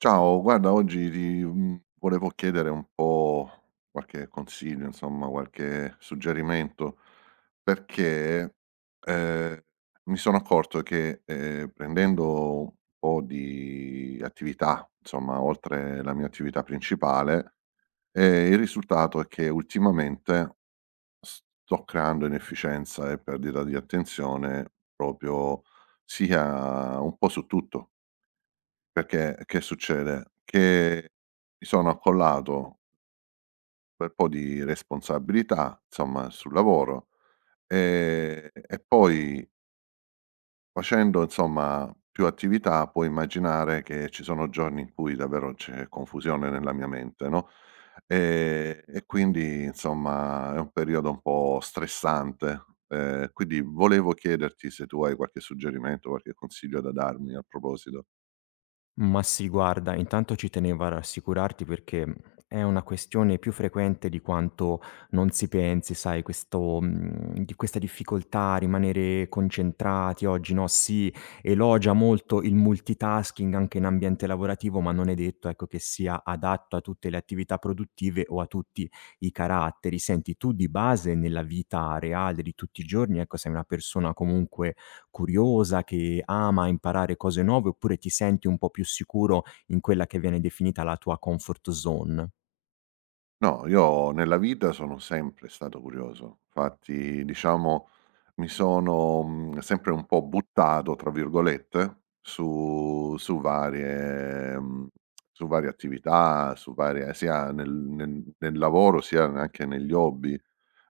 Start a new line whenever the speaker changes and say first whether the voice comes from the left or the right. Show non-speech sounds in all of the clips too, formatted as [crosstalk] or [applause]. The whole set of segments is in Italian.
right: Ciao, guarda volevo chiedere un po' qualche consiglio, insomma qualche suggerimento, perché, ehm, mi sono accorto che, prendendo un po' di attività, insomma oltre la mia attività principale, il risultato è che ultimamente sto creando inefficienza e perdita di attenzione proprio sia un po' su tutto. Perché che succede? Che mi sono accollato un bel po' di responsabilità, insomma, sul lavoro, e poi facendo, insomma, più attività puoi immaginare che ci sono giorni in cui davvero c'è confusione nella mia mente, no, ehm, e quindi insomma è un periodo un po' stressante. Quindi volevo chiederti se tu hai qualche suggerimento, qualche consiglio da darmi a proposito.
left: Ma sì, guarda, intanto ci tenevo a rassicurarti perché è una questione più frequente di quanto non si pensi, sai, di questa difficoltà a rimanere concentrati oggi, no, si elogia molto il multitasking anche in ambiente lavorativo, ma non è detto, ecco, che sia adatto a tutte le attività produttive o a tutti i caratteri. Senti, tu di base nella vita reale di tutti i giorni, ecco, sei una persona comunque curiosa, che ama imparare cose nuove, oppure ti senti un po' più sicuro in quella che viene definita la tua comfort zone?
right: No, io nella vita sono sempre stato curioso. Infatti, diciamo, mi sono, sempre un po' "buttato" tra virgolette su varie su varie attività, su varie sia nel lavoro, sia anche negli hobby.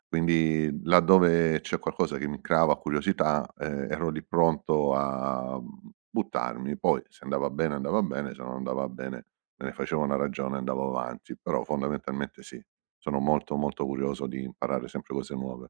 right: Quindi laddove c'è qualcosa che mi creava curiosità, ero lì pronto a, buttarmi. Poi se andava bene andava bene, se non andava bene me ne facevo una ragione e andavo avanti, però fondamentalmente sì, sono molto, molto curioso di imparare sempre cose nuove.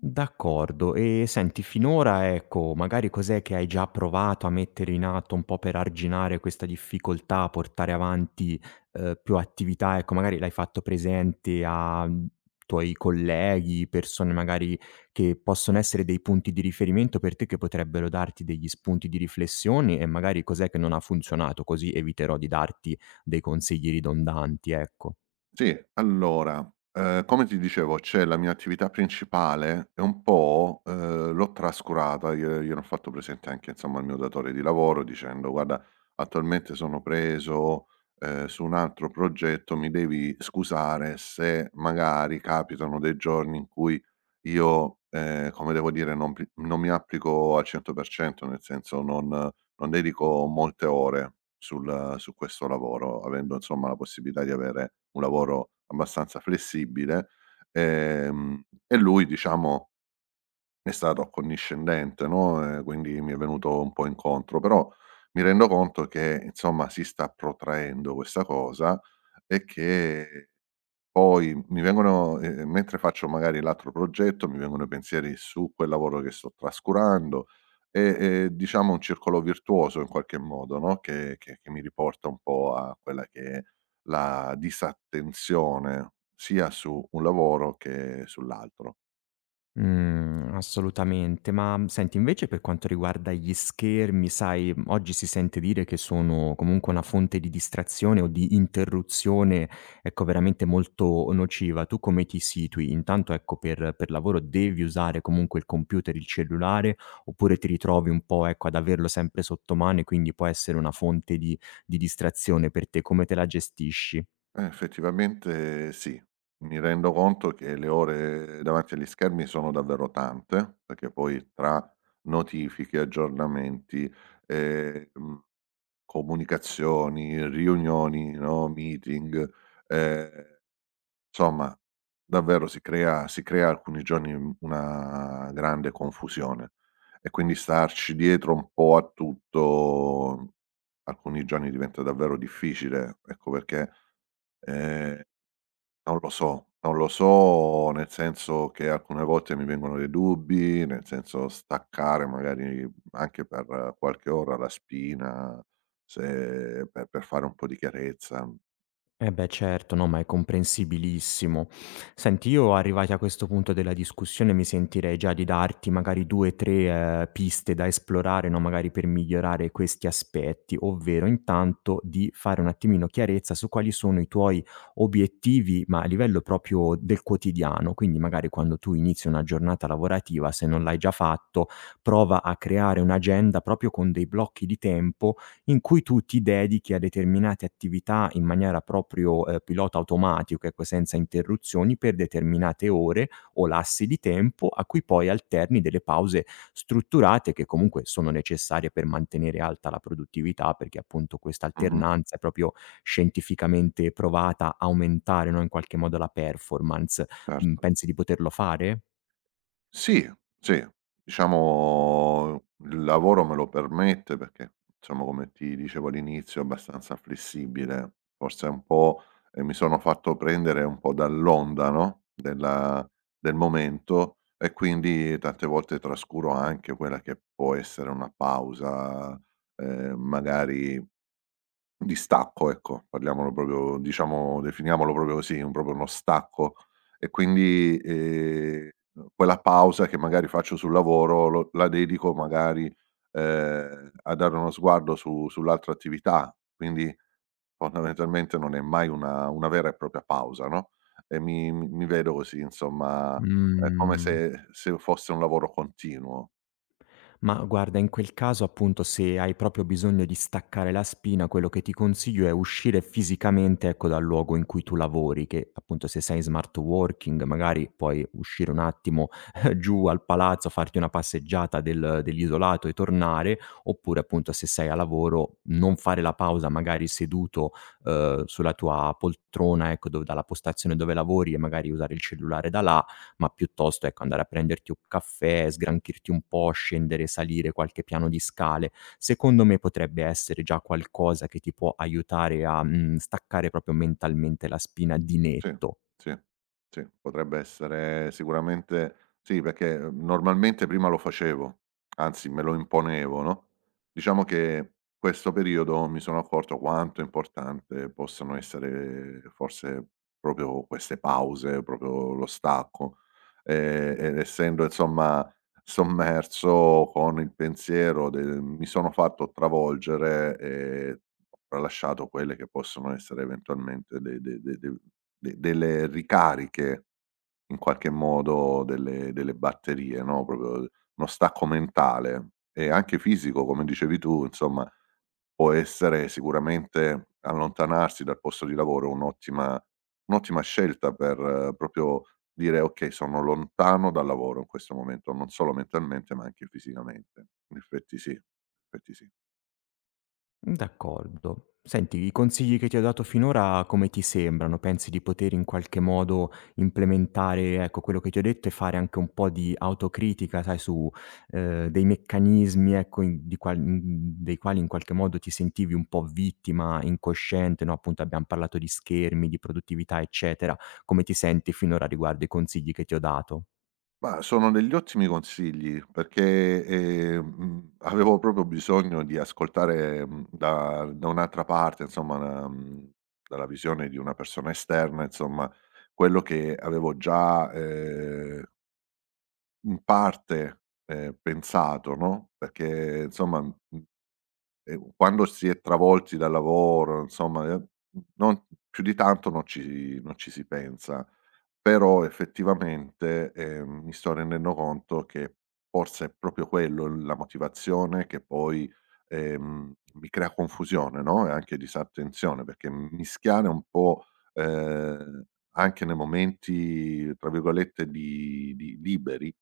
left: D'accordo. E senti, finora, ecco, magari cos'è che hai già provato a mettere in atto un po' per arginare questa difficoltà a portare avanti, più attività? Ecco, magari l'hai fatto presente a tuoi colleghi, persone magari che possono essere dei punti di riferimento per te, che potrebbero darti degli spunti di riflessione e magari cos'è che non ha funzionato, così eviterò di darti dei consigli ridondanti, ecco.
right: Sì, allora, come ti dicevo, c'è la mia attività principale e un po', l'ho trascurata, gliel'ho fatto presente anche insomma al mio datore di lavoro dicendo: "Guarda, attualmente sono preso, su un altro progetto, mi devi scusare se magari capitano dei giorni in cui io, come devo dire, non mi applico al 100%, nel senso non dedico molte ore sul su questo lavoro, avendo insomma la possibilità di avere un lavoro abbastanza flessibile, e lui diciamo è stato accondiscendente, no, quindi mi è venuto un po' incontro. Però mi rendo conto che, insomma, si sta protraendo questa cosa e che poi mi vengono mentre faccio magari l'altro progetto, mi vengono i pensieri su quel lavoro che sto trascurando e, diciamo un circolo virtuoso in qualche modo, no, che mi riporta un po' a quella che è la disattenzione sia su un lavoro che sull'altro.
left: Mhmm, assolutamente. Ma senti, invece per quanto riguarda gli schermi, sai, oggi si sente dire che sono comunque una fonte di distrazione o di interruzione, ecco, veramente molto nociva. Tu come ti situi? Intanto, ecco, per lavoro devi usare comunque il computer, il cellulare, oppure ti ritrovi un po', ecco, ad averlo sempre sotto mano e quindi può essere una fonte di distrazione per te? Come te la gestisci?
right: Effettivamente sì, mi rendo conto che le ore davanti agli schermi sono davvero tante, perché poi tra notifiche, aggiornamenti, ehm comunicazioni, riunioni, no, meeting, ehm, insomma davvero si crea alcuni giorni, una grande confusione e quindi starci dietro un po' a tutto alcuni giorni diventa davvero difficile, ecco perché, ehm non lo so, non lo so, nel senso che alcune volte mi vengono dei dubbi, nel senso staccare magari anche per qualche ora la spina, se per fare un po' di chiarezza.
left: Eh beh certo, no, ma è comprensibilissimo. Senti, io arrivati a questo punto della discussione mi sentirei già di darti magari 2, 3, piste da esplorare, no, magari per migliorare questi aspetti, ovvero intanto di fare un attimino chiarezza su quali sono i tuoi obiettivi, ma a livello proprio del quotidiano. Quindi magari quando tu inizi una giornata lavorativa, se non l'hai già fatto, prova a creare un'agenda proprio con dei blocchi di tempo in cui tu ti dedichi a determinate attività in maniera proprio pilota automatico, ecco, senza interruzioni per determinate ore o lassi di tempo, a cui poi alterni delle pause strutturate che comunque sono necessarie per mantenere alta la produttività, perché appunto questa
right: Mh-mh,
left: alternanza è proprio scientificamente provata a aumentare, no, in qualche modo la performance.
right: certo.
left: Pensi di poterlo fare?
right: Sì, sì. Diciamo il lavoro me lo permette perché, diciamo, come ti dicevo all'inizio, è abbastanza flessibile. Forse un po', mi sono fatto prendere un po' dall'onda, no, del momento e quindi tante volte trascuro anche quella che può essere una pausa, magari di stacco, ecco, parliamolo proprio diciamo definiamolo proprio così, un proprio uno stacco. E quindi, quella pausa che magari faccio sul lavoro lo la dedico magari, a dare uno sguardo su sull'altra attività, quindi fondamentalmente non è mai una vera e propria pausa, no, e mi vedo così insomma, è come
left: Mh.
right: se fosse un lavoro continuo.
left: Ma guarda, in quel caso appunto se hai proprio bisogno di staccare la spina, quello che ti consiglio è uscire fisicamente, ecco, dal luogo in cui tu lavori, che appunto se sei in smart working magari puoi uscire un attimo [laughs] giù al palazzo, farti una passeggiata del- dell'isolato e tornare, oppure appunto se sei a lavoro non fare la pausa magari seduto sulla tua poltrona, ecco, dove- dalla postazione dove lavori e magari usare il cellulare da là ma piuttosto, ecco, andare a prenderti un caffè, sgranchirti un po', scendere, salire qualche piano di scale, secondo me potrebbe essere già qualcosa che ti può aiutare a staccare proprio mentalmente la spina di
right: Sì,
left: netto.
right: sì, sì, potrebbe essere sicuramente sì, perché, normalmente prima lo facevo, anzi me lo imponevo, no, diciamo che questo periodo mi sono accorto quanto importante possano essere forse proprio queste pause, proprio lo stacco, ed essendo insomma sommerso con il pensiero del mi sono fatto travolgere e ho tralasciato quelle che possono essere eventualmente de de de de de delle ricariche, in qualche modo, delle batterie, no, proprio uno stacco mentale e anche fisico, come dicevi tu, insomma, può essere sicuramente allontanarsi dal posto di lavoro un'ottima scelta per proprio dire: "Okay, sono lontano dal lavoro in questo momento", non solo mentalmente, ma anche fisicamente. In effetti sì, in effetti sì.
left: D'accordo. Senti, i consigli che ti ho dato finora come ti sembrano? Pensi di poter in qualche modo implementare, ecco, quello che ti ho detto e fare anche un po' di autocritica, sai, su, dei meccanismi, ecco, in di qual mhmm, dei quali in qualche modo ti sentivi un po' vittima, incosciente, no, appunto abbiam parlato di schermi, di produttività, eccetera. Come ti senti finora riguardo i consigli che ti ho dato?
right: Ma sono degli ottimi consigli perché, avevo proprio bisogno di ascoltare, da un'altra parte, insomma, dalla visione di una persona esterna, insomma, quello che avevo già, in parte, pensato, no, perché insomma, quando si è travolti dal lavoro, insomma, non più di tanto non ci si pensa. Però effettivamente, mi sto rendendo conto che forse è proprio quello la motivazione che poi, mi crea confusione, no, e anche disattenzione, perché mischiare un po', ehm, anche nei momenti tra virgolette di "liberi"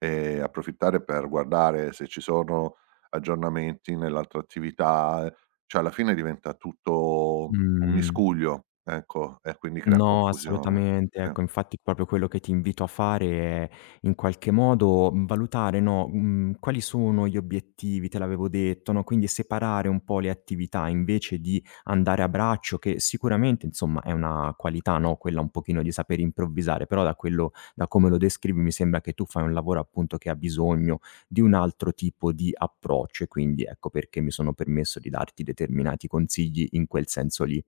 right: e approfittare per guardare se ci sono aggiornamenti nell'altra attività, cioè alla fine diventa tutto un
left: Mh.
right: miscuglio, ecco, e quindi crea
left: No,
right: confusione.
left: assolutamente.
right: Sì.
left: Ecco, infatti proprio quello che ti invito a fare è in qualche modo, valutare, no, quali sono gli obiettivi, te l'avevo detto, no, quindi separare un po' le attività invece di andare a braccio, che sicuramente insomma è una qualità, no, quella un pochino di saper improvvisare, però da quello da come lo descrivi mi sembra che tu fai un lavoro appunto che ha bisogno di un altro tipo di approccio e quindi ecco perché mi sono permesso di darti determinati consigli in quel senso lì.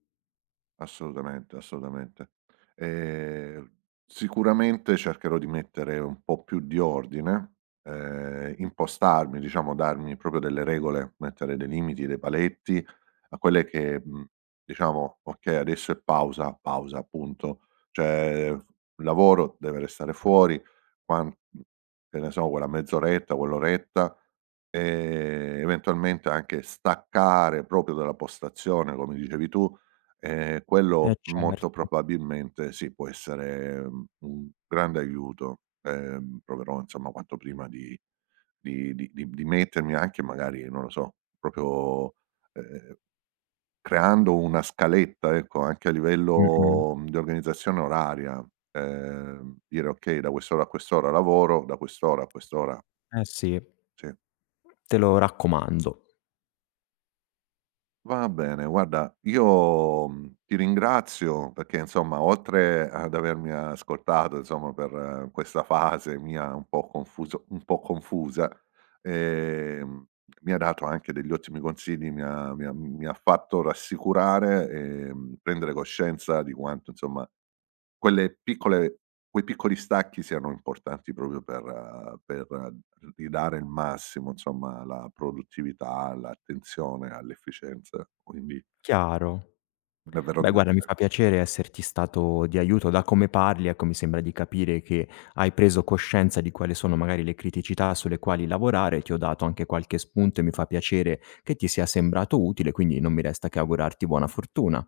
right: Assolutamente, assolutamente. Ehm, Sicuramente cercherò di mettere un po' più di ordine, impostarmi, diciamo, darmi proprio delle regole, mettere dei limiti, dei paletti a quelle che, diciamo: "Okay, adesso è pausa, pausa, punto." Cioè, il lavoro deve restare fuori, quan che ne so, quella mezz'oretta, quell'oretta, eventualmente anche staccare proprio dalla postazione, come dicevi tu. Quello
left: Eh certo.
right: molto probabilmente sì, può essere, un grande aiuto. Proverò insomma quanto prima di mettermi anche magari, non lo so, proprio, ehm, creando una scaletta, ecco, anche a
left: Mh-mh.
right: livello, di organizzazione oraria. Dire: "Okay, da quest'ora a quest'ora lavoro, da quest'ora a quest'ora",
left: Eh sì,
right: sì.
left: te lo raccomando.
right: Va bene, guarda, io, ti ringrazio perché insomma oltre ad avermi ascoltato insomma per questa fase mia un po' confuso un po' confusa, ehm, mi ha dato anche degli ottimi consigli, mi ha fatto rassicurare e, prendere coscienza di quanto insomma quelle piccole quei piccoli stacchi siano importanti proprio per ridare il massimo, insomma, alla produttività, all'attenzione, all'efficienza. Quindi
left: Chiaro.
right: davvero
left: Beh guarda, mi
right: grazie.
left: fa piacere esserti stato di aiuto. Da come parli, ecco, mi sembra di capire che hai preso coscienza di quali sono magari le criticità sulle quali lavorare, ti ho dato anche qualche spunto e mi fa piacere che ti sia sembrato utile, quindi non mi resta che augurarti buona fortuna.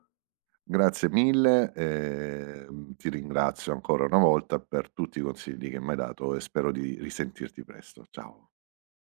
right: Grazie mille, ti ringrazio ancora una volta per tutti i consigli che m'hai dato e spero di risentirti presto. Ciao.